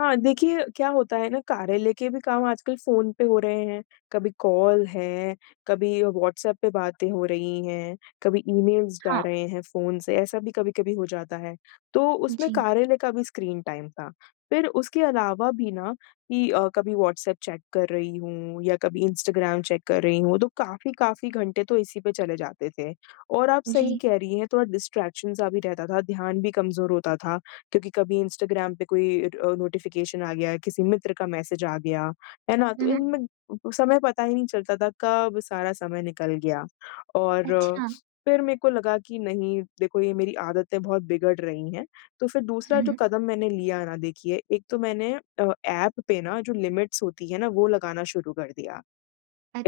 हाँ देखिए, क्या होता है ना, कार्यालय के भी काम आजकल फ़ोन पे हो रहे हैं। कभी कॉल है, कभी व्हाट्सएप पे बातें हो रही हैं, कभी ईमेल्स जा हाँ। रहे हैं फ़ोन से, ऐसा भी कभी-कभी हो जाता है। तो उसमें जी। कार्यालय का भी स्क्रीन टाइम था। फिर उसके अलावा भी ना कि अ, कभी व्हाट्सएप चेक कर रही हूँ या कभी इंस्टाग्राम चेक कर रही हूँ, तो काफ़ी, काफ़ी घंटे तो इसी पे चले जाते थे। और आप सही जी। कह रही हैं, थोड़ा डिस्ट्रैक्शन सा भी रहता था, ध्यान भी कमज़ोर होता था क्योंकि कभी इंस्टाग्राम पे कोई इट अ, नोटिफ़िकेशन आ गया, किसी मित्र का मैसेज आ गया, है ना? हुँ, तो हुँ। इनमें अ अ, समय पता ही नहीं चलता था, कब सारा समय निकल गया। और अच्छा। फिर मेरे को लगा कि, "नहीं, देखो ये मेरी आदतें बहुत बिगड़ रही हैं।" तो फिर दूसरा हुँ, जो हुँ। कदम मैंने लिया ना, देखिए एक तो मैंने अ, ऐप पे ना जो लिमिट्स होती हैं ना, वो लगाना शुरू कर दिया।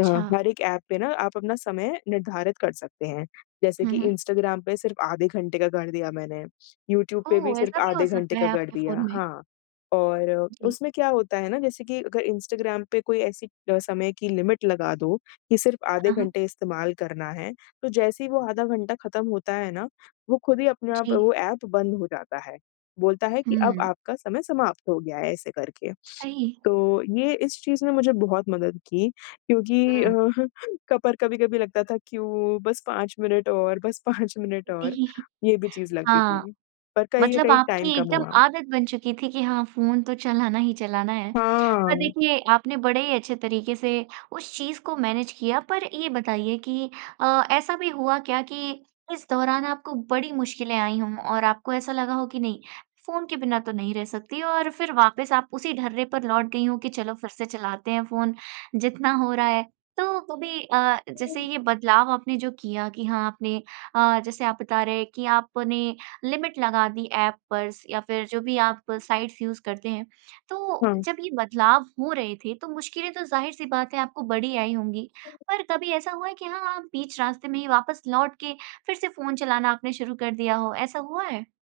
अ, हर एक ऐप पे ना आप अपना समय निर्धारित कर सकते हैं। जैसे हुँ, कि हुँ। इंस्टाग्राम पे सिर्फ़ आधे घंटे का कर दिया मैंने। यूट्यूब पे भी ओह! सिर्फ़ ऐसा भी हो आधे घंटे सकता है का कर आपके दिया फ़ोन में? हाँ। और जी। उसमें क्या होता है ना जैसे कि अगर इंस्टाग्राम पे कोई ऐसी अ, समय की लिमिट लगा दो कि सिर्फ़ आधे हाँ, हाँ। घंटे इस्तेमाल करना है। तो जैसे ही वो आधा घंटा खत्म होता है ना, वो खुद ही अपने आप जी। वो ऐप बंद हो जाता है। बोलता है कि, "अब हुँ। आपका समय समाप्त हो गया है।" ऐसे करके। सही है। तो ये इस चीज़ ने मुझे बहुत मदद की क्योंकि अ, हुँ। क पर कभी-कभी लगता था, "क्यूँ? बस 5 मिनट और बस 5 मिनट और।" ये भी चीज़ लगती हाँ। थी। पर कहीं न मतलब कहीं टाइम आपकी कम एकदम हुआ। आदत बन चुकी थी कि हाँ, फ़ोन तो चलाना ही चलाना है। पर हाँ। देखिए, आपने बड़े ही अच्छे तरीके से उस चीज़ को मैनेज किया। पर ये बताइए कि अ, ऐसा भी हुआ क्या कि इस दौरान आपको बड़ी मुश्किलें आई हों और आपको ऐसा लगा हो कि, "नहीं, फ़ोन के बिना तो नहीं रह सकती।" और फिर वापस आप उसी ढर्रे पर लौट गई हों कि, "चलो, फिर से चलाते हैं फ़ोन, जितना हो रहा है।" तो वो भी अ, जैसे हुँ। ये बदलाव आपने जो किया कि हाँ आपने अ, जैसे आप बता रहे हैं कि आपने लिमिट लगा दी ऐप पर स या फिर जो भी आप साइट्स यूज़ करते हैं। तो हाँ। जब ये बदलाव हो रहे थे, तो मुश्किलें तो ज़ाहिर सी बात है आपको बड़ी आई होंगी। पर कभी ऐसा हुआ है कि हाँ, आप बीच रास्ते में ही वापस लौट के फिर से फ़ोन चलाना आपने शुरू कर दिया हो? ऐसा हुआ है?